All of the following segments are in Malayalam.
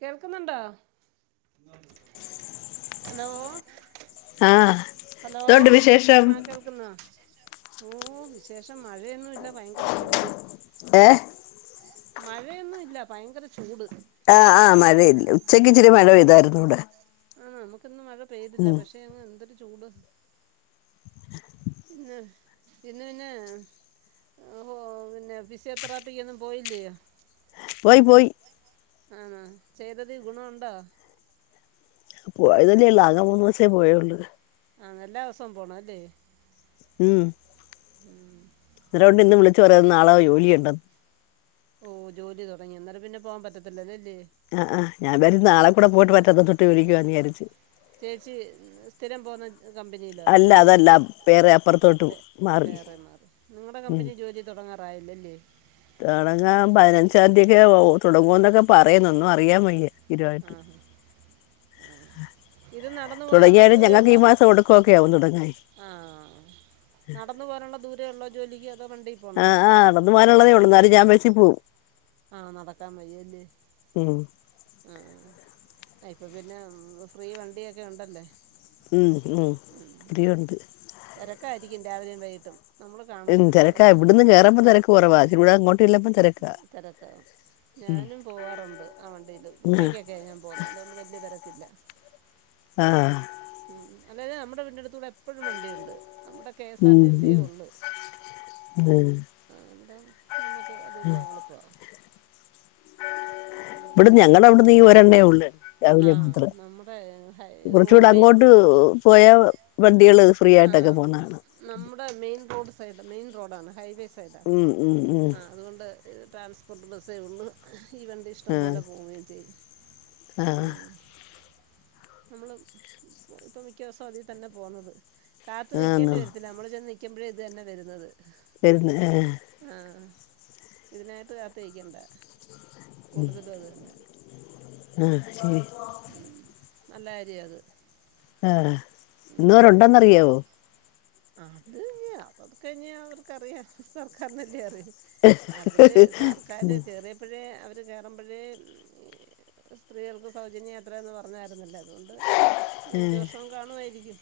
കേൾക്കുന്നുണ്ടോ ഹലോ ആഹ് ഹലോ എന്തുണ്ട് വിശേഷം ആ കേ ഓ വിശേഷം മഴയൊന്നുംല്ല ഭയങ്കര ചൂട് ഏഹ് മഴയൊന്നും ല്ല ഭയങ്കര ചൂട് ആഹ് ആഹ് മഴയില്ല ഉച്ചക്ക് ഇച്ചിരി മഴ പെയ്തായിരുന്നു ഇടെ ആ നമ്മുക്കൊന്നും മഴ പെയ്തില്ല പക്ഷെ എന്തൊരു ചൂട് ആഹ് ഇന്ന് പിന്നെ ആഹോ പിന്നെ ഫിസിയോതെറാപ്പി ഒന്നും പോയില്ലോ പോയി പോയി ആണോ ചെയ്തതി ഗുണ ഒണ്ടോ? പോയതന്നെ ഇല്ലാ ആകെ മൂന്ന് മാസേ പോയോള്ളൂ. ആഹ് എല്ലാ ദിവസോം പോണം അല്ലേ. ഉം, ഇതുകൊണ്ട് ഇന്ന് വിളിച്ചു പറയും നാളെ ജോലിയുണ്ടെന്ന് ഓഹ് ജോലി തുടങ്ങി അന്നേരം പിന്നെ പോകാൻ പറ്റത്തില്ലല്ലേ ഇല്ലേ അ ആഹ്, ഞാൻ വരെ നാളെ കൂടെ പോയിട്ട് മറ്റന്ന തൊട്ട് വിളിക്കുവാന്ന് വിചാരിച്ച് ചേച്ചി സ്ഥിരം പോവ്ന്ന കമ്പനിയിലോ അല്ല ജോലി, അതല്ല വേറെ അപ്പുറത്തോട്ട് അതെ മാറി വേറെ മാറി നിങ്ങടെ കമ്പനി ജോലി തുടങ്ങാറായല്ലേ അല്ലേ തൊടങ്ങാൻ പതിനഞ്ചാം തീയക്കെ [unintelligible] തുടങ്ങുവ എന്നൊക്കെ പറയുന്നു ഒന്നും അറിയാൻ വയ്യ ആ ഇരുവായിട്ട് ഇത് നടന്നു പോകാനുള്ള തുടങ്ങിയാലും ഞങ്ങക്ക് ഈ മാസം ഒടുക്കുവൊക്കെ ആവും തുടങ്ങാന് ആഹ് നടന്ന് പോവാനുള്ള ദൂരേ ഒള്ളോ ജോലിക്ക് അതോ വണ്ടി ആഹ് ആഹ് നടന്ന് പോകാനുള്ളതേ ഉള്ളൂ, എന്നാലും ഞാൻ ബസ്സി പോവും ആഹ് നടക്കാൻ വയ്യല്ലേ ഉം ആഹ് ട്ടയ് [unintelligible] പിന്നെം ഫ്രീ വണ്ടിയൊക്കെ ഉണ്ടല്ലേ ഉം ഉം ഫ്രീ ഉണ്ട്. തെരക്കായിരിക്കും രാവിലെയും വൈകിട്ടും നമ്മൾ കാണും [unintelligible] തെരക്കാ തിരക്ക് ഇവിടന്ന് കെയറമ്പം തെരക്ക് കൊറവാ, ഇവടെ അങ്ങോട്ട് ഇള്ളപ്പം തെരക്കാ ഞാനും പോവാറുണ്ട് ആ വണ്ടില് ആഹ് ഉച്ചക്കൊക്കെ ഞാൻ പോന്നെ അതോണ്ട് വെല്ല്യ തെരക്കില്ല. ആഹ് ഉം അല്ലാതെ നമ്മുടെ വീടിന്റെ എടുത്തൂടെ എപ്പഴും വണ്ടി ഉണ്ട് നമ്മുടെ കെ എസ് ആർ ഉം ടി സിയെ ഉം ഒള്ള് ഉം ആഹ്, എന്നെന്താ നമ്മുക്ക് അത് ഇപ്പൊ എളുപ്പ. ഉം ഇവിടന്ന് ഞങ്ങളെ അവിടന്ന് ഈ ദൂരെന്നെ ഒള്ള ആ രാവിലെ മാത്രം, നമ്മുടെ ഹൈ കുറച്ചു റോ കൂടെ മെയിൻ അങ്ങോട്ട് പോയ വണ്ടികള് ഫ്രീ ആയിട്ടൊക്കെ ആഹ് പോന്ന കാണാം നമ്മുടെ മെയിൻ റോഡ് സൈഡ് മെയിൻ റോഡാണ് ഹൈവേ സൈഡാണ് ഉം ഉം ഉം ആ അതുകൊണ്ട് ട്രാൻസ്പോർട്ട് ബസ്സേ ഉള്ളൂ. ഈ വണ്ടി ഇഷ്ടം ആഹ് പോലെ പോവുകയും ചെയ്യും ആഹ് ഉം നമ്മള് പൊ ഇപ്പ മിക്ക ദിവസം അതിൽ തന്നെ പോന്നത്. കാത്തു നിക്കേണ്ടി ആന്നോ വരത്തില്ല നമ്മള് ചെന്ന് നിൽക്കുമ്പഴെ ഇത് തന്നെ വരുന്നത്. തന്നെ, ഏഹ് ആഹ് ഇതിനായിട്ട് കാത്ത് നിക്കണ്ട. കൂടുതലും അത് തന്നെ ആഹ് ശരി ഉം നല്ല കാര്യ അത് ആഹ് ഇന്നവരുണ്ടെന്നറിയോ ആഹ് അത് ഇയ്യ അപ്പൊ അതൊക്കെ കഴിഞ്ഞ് അവർക്കറിയാ സർക്കാരിനല്ലേ അറിയു അവര് സർക്കാര് കേറിയ- പ്പോഴേ അവര് കയറുമ്പഴേ സ്ത്രീകൾക്ക് സൗജന്യം യാത്രയെന്ന് പറഞ്ഞായിരുന്നല്ലോ. അതുകൊണ്ട് ഈ അഞ്ച് വർഷോം കാണുവായിരിക്കും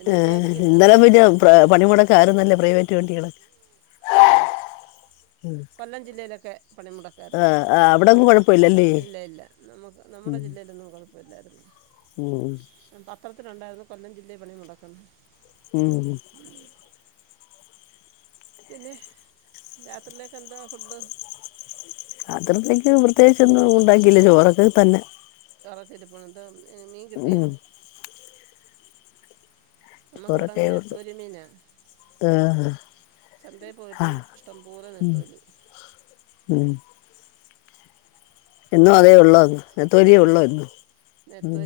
എന്ന് വിചാരി ആഹ് ഇന്നലെ പിന്നെ പ്ര പണിമുടക്കായിരുന്നല്ലോ പ്രൈവറ്റ് വണ്ടികള് ആഹ്, കൊല്ലം ജില്ലയിലൊക്കെ പണിമുടക്കായിരുന്നു. ആഹ് ആഹ് അവിടൊന്നും കൊഴപ്പല്ലല്ലേ ഇല്ല ഇല്ല നമ്മുക്ക് നമ്മുടെ ജില്ലയിലൊന്നും കൊഴപ്പമില്ലായിരുന്ന്. ഉം ഉം പത്രത്തിലുണ്ടായിരുന്നു കൊല്ലം ജില്ലയിൽ പണി മുടക്കന്ന് ഉം പിന്നെ രാത്രിയിലേക്ക് എന്താ ഫുഡ്? രാത്രിത്തേക്ക് പ്രത്യേകിച്ചൊന്നും ഉണ്ടാക്കില്ല ചോറൊക്കെ തന്നെ. ചോറൊക്കെ ഇരുപ്പൊണ്ടോ എന്താ മ മീൻ കിട്ടിയാ? ഉം നമ്മുക്ക് ഇവിടങ്ങ് ചോറൊക്കെ ഉള്ളു നെത്തോലി മീനാ. ആഹ് ച ന്തേപോയിട്ടും ആഹ് ഇഷ്ടംപോലെ നെത്തോലി. ഉം. എന്നും അതേ ഒള്ളോ ആ നെത്തോലിയെ ഒള്ളോ എന്നും ഉം.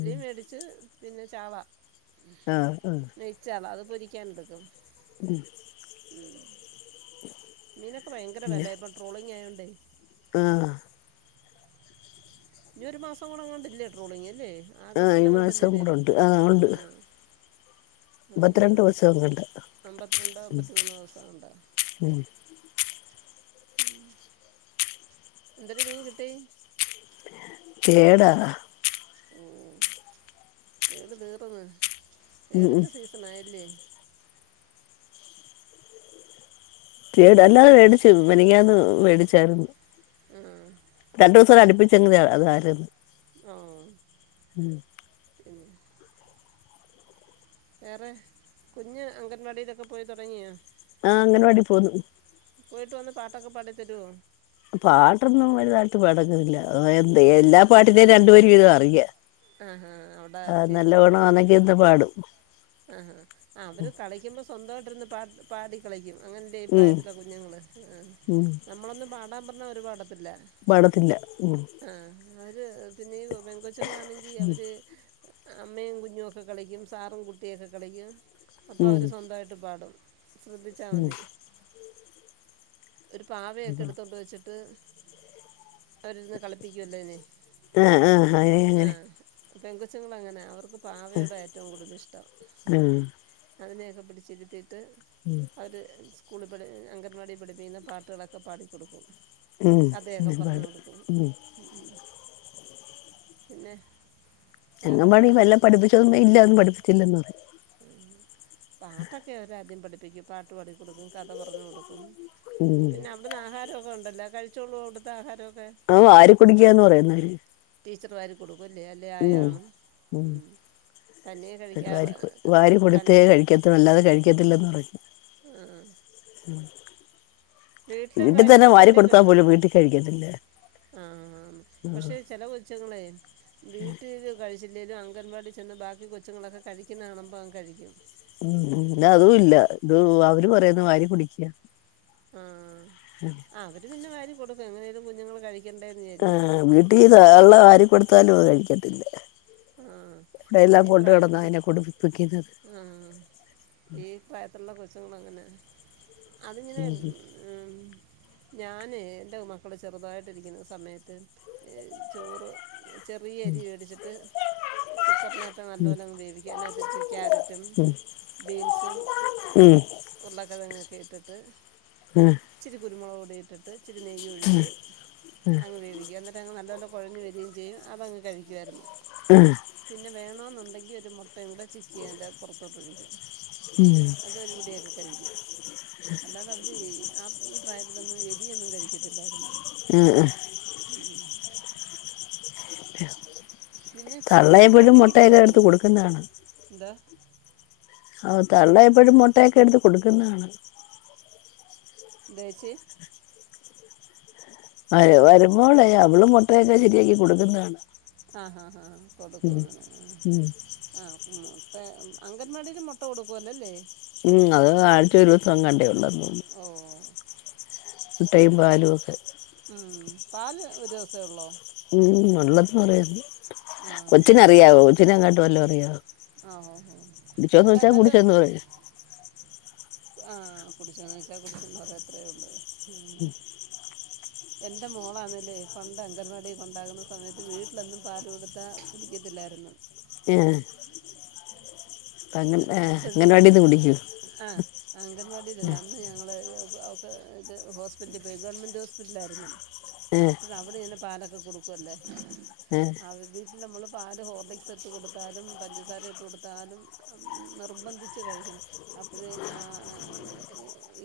ച്ച് പിന്നെ ചാള. ആഹ് ആഹ്. നെയ്ച്ചാള അത് പൊരിക്കാൻ എടുക്കും. ഉം. ഉം. [inaudible] മീനൊക്കെ ഭയങ്കര വെല ഇപ്പൊ ട്രോളിംഗ് ആയോണ്ടേ. ആഹ്. ഇനി ഒരു മാസം കൂടി എങ്ങാണ്ട് ഇല്ലേ ട്രോളിങ് അല്ലേ? ആഹ് ആഗസ്റ്റിൽ ഈ എങ്ങാണ്ട് അല്ലേ മാസം കൂടെ തീരു ഉണ്ട് ഉണ്ട് ആഹ്. അത് മുപ്പത്തിരണ്ട് ദിവസം എങ്ങാണ്ട് അമ്പത്തിരണ്ടോ അമ്പത്തിമൂന്നോ ദിവസം എങ്ങാണ്ട. ഉം. ഉം. എന്തരു മീൻ കിട്ടി? കെടാടാ. ഓഹ് തേടു തീർന്ന് ഉം ഉം തേടിന്റെ സീസൺ ആയല്ലേ? തേഡ് പിന്നെ അല്ലാതെ മേടിച്ചു മിനിഞ്ഞാന്ന് മേടിച്ചായിരുന്നു. രണ്ടു ദിവസം വരെ അടുപ്പിച്ചങ്ങ് അതായിരുന്ന് ഉം. എന്നാ. വേറെ കുഞ്ഞ് അംഗൻവാടിയിലൊക്കെ പോയി തുടങ്ങിയോ? ആഹ് അംഗനവാടി പോന്ന്. പോയിട്ട് വന്ന് പാട്ടൊക്കെ പാടി തരുവോ? പാട്ടൊന്നും വലുതായിട്ട് പാടങ്ങുന്നില്ല എ എല്ലാ പാട്ടിന്റെയും രണ്ടു വരി വീതം അറിയാം. ആഹാ അവിടെ ആഹ് നല്ലവണം ആണെങ്കി എന്ത് പാടും. ആഹ് ആഹ് അവര് കളിക്കുമ്പോൾ സ്വന്തമായിട്ടിരുന്ന് പാടും പാടി കളിക്കും അങ്ങനെ അല്ലെ ഈ ഉം പ്രായത്തിലുള്ള കുഞ്ഞുങ്ങള് ആഹ് ഉം നമ്മളൊന്ന് പാടാൻ പറഞ്ഞാൽ ഒരുപാട പാടത്തില്ല ഉം. ആഹ് അവര് പിന്നെ പേങ്കോച്ചുങ്ങളാണെങ്കിൽ അവര് അമ്മയും കുഞ്ഞുമൊക്കെ കളിക്കും സാറും കുട്ടിയൊക്കെ കളിക്കും. അപ്പൊ ഉം അവര് സ്വന്തമായിട്ട് പാടും ശ്രദ്ധിച്ചാ ഉം മതി. ഒരു പാവയൊക്കെ എടുത്തോണ്ട് വെച്ചിട്ട് അവരിരുന്ന് കളിപ്പിക്കുവല്ലോ അതിനെ. ആഹ് ആഹ് ആയിന് അങ്ങനെ. പെങ്കോച്ചുങ്ങള് അങ്ങനാ അവർക്ക് പാവയോടാ ഏറ്റവും കൂടുതൽ ഇഷ്ടം. ഉം. അതിനെയൊക്കെ പിടിച്ചിരുത്തിട്ട്. ഉം. അവര് സ്കൂളി പഠിക്കുന്ന അംഗൻവാടിയിൽ പഠിപ്പിക്കുന്ന പാട്ടുകളൊക്കെ പാടിക്കൊടുക്കും. ഉം കഥയൊക്കെ അങ്ങനെ പറഞ്ഞു പാടും കൊടുക്കും. ഉം പിന്നെ. വേറെന്താ അംഗൻവാടി വല്ലോം പഠിപ്പിച്ചോന്ന് ഇല്ല ഒന്നും പഠിപ്പിച്ചില്ലന്ന് പറയും. പാട്ടൊക്കെ അവരാദ്യം പഠിപ്പിക്കും പാട്ട് പാടികൊടുക്കും കഥ പറഞ്ഞു കൊടുക്കും. ഉം പിന്നെ അവിടുന്ന് ആഹാരമൊക്കെ ഉണ്ടല്ലോ കഴിച്ചോളൂവോ അവിടുത്തെ ആഹാരമൊക്കെ. ആഹ് വാരി കുടിക്കുകാന്ന് പറയുന്നര്. ടീച്ചറ് വാരി കൊടുക്കു അല്ലേ അല്ലേ ആയ ആണോ ഉം തന്നെ കഴിക്കാറ്. തൻ വാരികൊടുത്തേ കഴിക്കത്തു അല്ലാതെ കഴിക്കത്തില്ലെന്ന് പറയും ആ വീട്ടി തന്നെ വാരി കൊടുത്താ പോലും വീട്ടിൽ കഴിക്കത്തില്ല. ആഹ് പക്ഷെ ചെല കൊച്ചങ്ങളെ വീട്ടില് കഴിച്ചില്ലേലും അംഗൻവാടി ചെന്ന് ബാക്കി കൊച്ചുങ്ങളൊക്കെ കഴിക്കുന്നത് കാണുമ്പോ അവൻ കഴിക്കും. ഇത് അതൂല്ല. ഇത് അവര് പറയുന്ന വാരി കുടിക്കയാ ആഹ് [unintelligible] അവര് പിന്നെ വാരി കൊടുക്കും. അങ്ങനേലും കുഞ്ഞുങ്ങള് കഴിക്കും ആഹ് വീട്ടിന്ന് ആള വാരി കൊടുത്താലും അത് കഴിക്കത്തില്ല. ആ വിടെ എല്ലാം കൊണ്ട് നടന്ന അയിനെ കൊടുപ്പിക്കുന്നത് ആഹ് ഈ പ്രായത്തിലുള്ള കൊച്ചുങ്ങളങ്ങനെ. അതിങ്ങനെ ഉം ഞാന് എൻ്റെ മക്കള് ചെറുതായിട്ടിരിക്കുന്ന സമയത്ത് ഏഹ് ചോറ് ചെറിയ അരി വേടിച്ചിട്ട് കുക്കറിനകത്ത് നല്ല പോലെയങ്ങ് വേവിക്ക. അതിനകത്ത് വെച്ച് ക്യാരറ്റും ബീൻസും ഉം ഉരുളക്കിഴങ്ങൊക്കെ ഇട്ടിട്ട് ആഹ് ഇച്ചിരി കുരുമുളക് കൂടിട്ടിട്ട് ഇച്ചിരി നെയ്യ് ഒഴിച്ച് അങ്ങ് വേവിക്ക എന്നി ടഅങ്ങ് നല്ല പോലെ കൊഴഞ്ഞ് വരികയും ചെയ്യും അതങ്ങ് കഴിക്കുമായിരുന്നു. ആഹ് പിന്നെ വേണോന്നുണ്ടെങ്കി ഒരു മുട്ടയും കൂടെ ചിക്കി അയിന്റെ പുറത്തോട്ട് ഒഴിക്കും. ഉം അതൊരുപിടിയൊക്കെ കഴിക്കും. അല്ലാതെ അവര് ആ ഈ പ്രായത്തിലൊന്നും എരിയൊന്നും കഴിക്കത്തില്ലായിരുന്നു. ആഹ് ആഹ് ഉം പിന്നെ ചിക്കനൊക്കെ ഉണ്ടെങ്കി ചോറ് കഴിക്കും. ആഹ് ന്താ ഓഹ് തള്ള എപ്പഴും മൊട്ടയൊക്കെ എടുത്ത് കൊടുക്കുന്ന കാണാം. എന്തേച്ചി മരു മരുമോളെ അവളും മൊട്ടയൊക്കെ ചിക്കി ചിക്കി കൊടുക്കുന്ന കാണാം. ആഹ് ഹാ ഹാ കൊടുക്കും അങ്ങനെ. ഉം ആഹ് ആഹ് ഇപ്പ അംഗൻവാടീല് മൊട്ട കൊടുക്കു ഒല്ലല്ലേ? ഉം അത് ആഴ്ച ഒരു ദിവസം എങ്ങാണ്ടെയുള്ളെന്ന്. ഓഹ് മൊട്ടയും പാലും ഒക്കെ ഉം പാല് ഒര് ദിവസേ ഒള്ളോ? ഉം ഒള്ളതും പറയാ ആ കൊച്ചിന് അറിയാവോ? കൊച്ചിനെങ്ങാട്ടും വല്ലോ അറിയാവോ ആ ഓ ഓ കുടിച്ചോന്ന് അല്ല ചോയിച്ചാ എന്നാലും കുടിച്ചന്ന് പറയും. ആഹ് കുടിച്ചോന്ന് ചോയ്ച്ചാ കുടിച്ചന്ന് പറയും. അത്രേഒള്ളൂ എൻ്റെ മോളാണല്ലേ പണ്ട് അംഗൻവാടി കൊണ്ടാകുന്ന സമയത്ത് വീട്ടിലൊന്നും പാല് കൊടുത്താൽ കുടിക്കത്തില്ലായിരുന്നു. ഏഹ് അങ്ങ ഏഹ് അപ്പഴ് അംഗൻവാടിന്ന് കുടിക്കും ആഹ് അംഗൻവാടി ഇതെല്ലാം ഞങ്ങള് അവക്ക് ത് ഹോസ്പിറ്റലി പോയി ഗവണ്മെന്റ് ഹോസ്പിറ്റൽ ആയിരുന്നു ഏഹ് അപ്പൊയ് അ അവിടന്ന് പാലൊക്കെ കൊടുക്കു അല്ലേ ഏഹ് അവര് നമ്മള് പാല് ഹോർലിക്സ് ഇട്ട് കൊടുത്താലും പഞ്ചസാര ഇട്ട് കൊടുത്താലും നിർബന്ധിച്ച് കഴിക്കണം അപ്പഴേ ആഹ്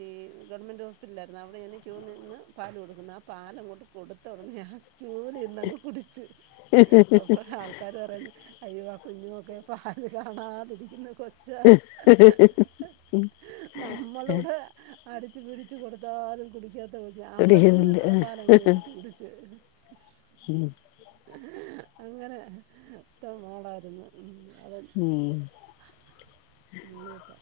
ഈ ഗവൺമെൻറ് ഹോസ്പിറ്റലായിരുന്നു അവിടെന്ന് ക്യൂ നിന്ന് പാല് കൊടുക്കുന്നെ. ആ പാലങ്ങോട്ട് കൊടുത്ത ഉടനെ ആഹ് ക്യൂല് നിന്നങ്ങ് കുടിച്ച്. അപ്പ ആൾക്കാര് പറയുന്നു അയ്യോ ആ കുഞ്ഞുമൊക്കെ പാല് കാണാതിരിക്കുന്ന കൊച്ചാ. [unintelligible] നമ്മളിവിടെ അടിച്ചു പിടിച്ചു കൊടുത്താലും കുടിക്കാത്ത കുഞ്ഞാ അവിടെ നിന്ന് കുടിക്കുന്നില്ല ആ പാലങ്ങ് മേടിച്ചു കുടി ച്ച് ഉം അങ്ങനത്ത മോളായിരുന്നു ഉം അത് ഉം മൂളിയപ്പാ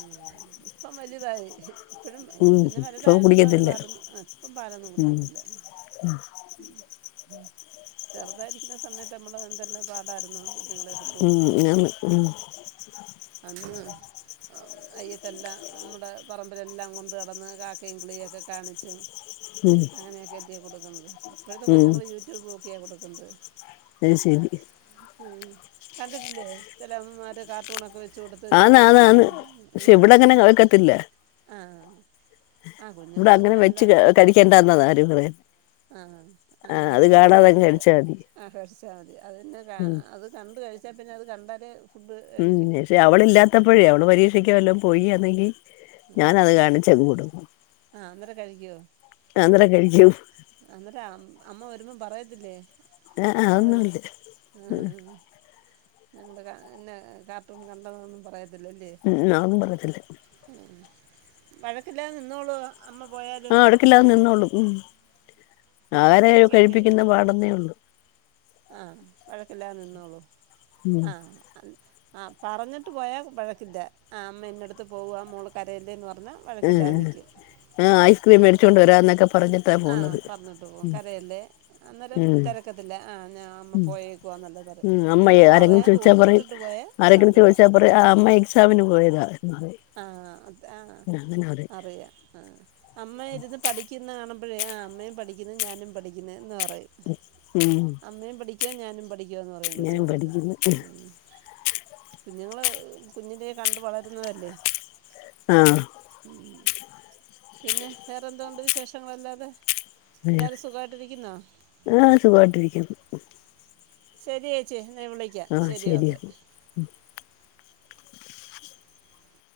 ആഹ് ഇപ്പം വലുതായി ഇപ്പഴും ഉം പിന്നെ ഇപ്പൊ വലുതായൊണ്ട് ഇപ്പോ അവര് കുടിക്കത്തില്ല പാലൊന്നും ഇപ്പ പാലൊന്നും ഉം കുടിക്കത്തില്ല ഉം ചെറുതായിരിക്കുന്ന സമയത്ത് നമ്മൾ എന്തെല്ലാം പാടായിരുന്നു കുഞ്ഞുങ്ങളെ ഫുഡ് ഉം കൊടുക്കാൻ ആന്ന് ഉം അന്ന് അയ്യത്തെല്ലാം നമ്മുടെ പറമ്പിലെല്ലാം കൊണ്ട് നടന്ന് കാക്കേം കിളിയെക്കെ കാണിച്ചും ഉം അങ്ങനെയൊക്കെയല്ലേ കൊടുക്കുന്നത് ഇപ്പോഴത്തെ ഉം കൊച്ചുങ്ങള് യൂട്യൂബ് നോക്കിയാ കൊടുക്കുന്നത് അയ്ശേരി ആഹ് കണ്ടിട്ടില്ലേ ചില അമ്മമാര് കാർട്ടൂണോക്കെ വെച്ച് കൊടുത്ത് ആന്ന് ചോറ് ആന്ന് ആന്ന് തീറ്റിക്കുന്ന് പക്ഷെ ഇവിടെ അങ്ങനെ വാക്കത്തില്ല ആഹ് ഇവിടെ അങ്ങനെ വെച്ച് കഴിക്കേണ്ടന്ന [unintelligible] ആഹ് അങ്ങനെ കഴിക്കണ്ട കാര്യം ഇല്ല കഴിച്ചാ മതി ആഹ് കഴിച്ചാൽ മതി അത് പിന്നെ ഉം അത് കണ്ട് കഴിച്ചാൽ പിന്നെ അത് കണ്ടാലെ ഉം പക്ഷെ അവളില്ലാത്തപ്പോഴേ അവള് പരീക്ഷക്ക വല്ലാം പോയിയാന്നെങ്കി ആ ഞാൻ അത് കാണിച്ചാങ്ങ് കൊടുക്കും ആ അന്നേരം കഴിക്കുമോ അന്നേരം കഴിക്കും അന്നേരം അമ്മ വരുമ്പോം പറയത്തില്ലേ ആഹ് ഞങ്ങള് അതൊന്നുല്ല ആഹ് ഞങ്ങള് കാ എന്ന കാർട്ടൂൺ കണ്ടതൊന്നും പറയത്തില്ല അല്ലെ ഉം അതൊന്നും പറയത്തില്ല ഉം വഴക്കില്ലാതെ നിന്നോളൂവോ അമ്മ പോയാലും ക്കില്ലാതെ നിന്നോളും ഉം ആഹാരം കഴിപ്പിക്കുന്ന പാട് ഒന്നേയുള്ളു ആഹ് വഴക്കില്ലാതെ നിന്നോളും ഉം ആഹ് അ ആഹ് പറഞ്ഞിട്ട് പോയാൽ വഴക്കില്ല ആഹ് അമ്മ ഇന്നടുത്തു പോകുവാ മോള് കരയല്ലേന്ന് പറഞ്ഞ ഉം ഉം ആഹ് ഐസ്ക്രീം മേടിച്ചുകൊണ്ട് വരാന്നൊക്കെ പറഞ്ഞ ആഹ് പറഞ്ഞിട്ട് പോകും കരയല്ലേ അന്നേരം ഉം തിരക്കത്തില്ല ആഹ് ഞാ അമ്മ പോയെ ക്കുവാന്നെല്ലാം പറയും ഉം നമ്മള് അമ്മയെ ആരെങ്കിലും പറയാതെ ചോദിച്ചാ പറയും ഒളിച്ചിട്ടിട്ട് പോയാ ആരെങ്കിലും സങ്കടവ ചോദിച്ചാ അമ്മ എക്സാമിന് പോയതാ എന്ന് പറയും ആഹ് അതാ അങ്ങനെ പറയും അറിയാം ആഹ് അമ്മ ഇരുന്ന് പഠിക്കുന്ന കാണ് മ്പഴേ ആഹ് അമ്മയും പഠിക്കുന്ന് ഞാനും പഠിക്കുന്ന് എന്ന് പറയും ഉം അമ്മയും പഠിക്ക ഞാനും പ ഠിക്കുവാന്ന് പറയും ഇങ്ങനെ കൊച്ചുങ്ങള് പഠിക്കുന്നു ഉം കുഞ്ഞുങ്ങള് കുഞ്ഞിലെ കണ്ട് വളരുന്നതല്ലേ ആഹ് ഉം പിന്നെ വേറെ എന്തോ ഒണ്ട് വിശേഷങ്ങളല്ലാതെ എല്ലാവാരും സുഖമായിട്ട് ഇരിക്കുന്നോ ആഹ് സുഖായിട്ടിരിക്കുന്നു ശരി ചേച്ചി എന്ന വിളിക്കാം ആ ശരി ഓക്കെ ശരിയെന്നാ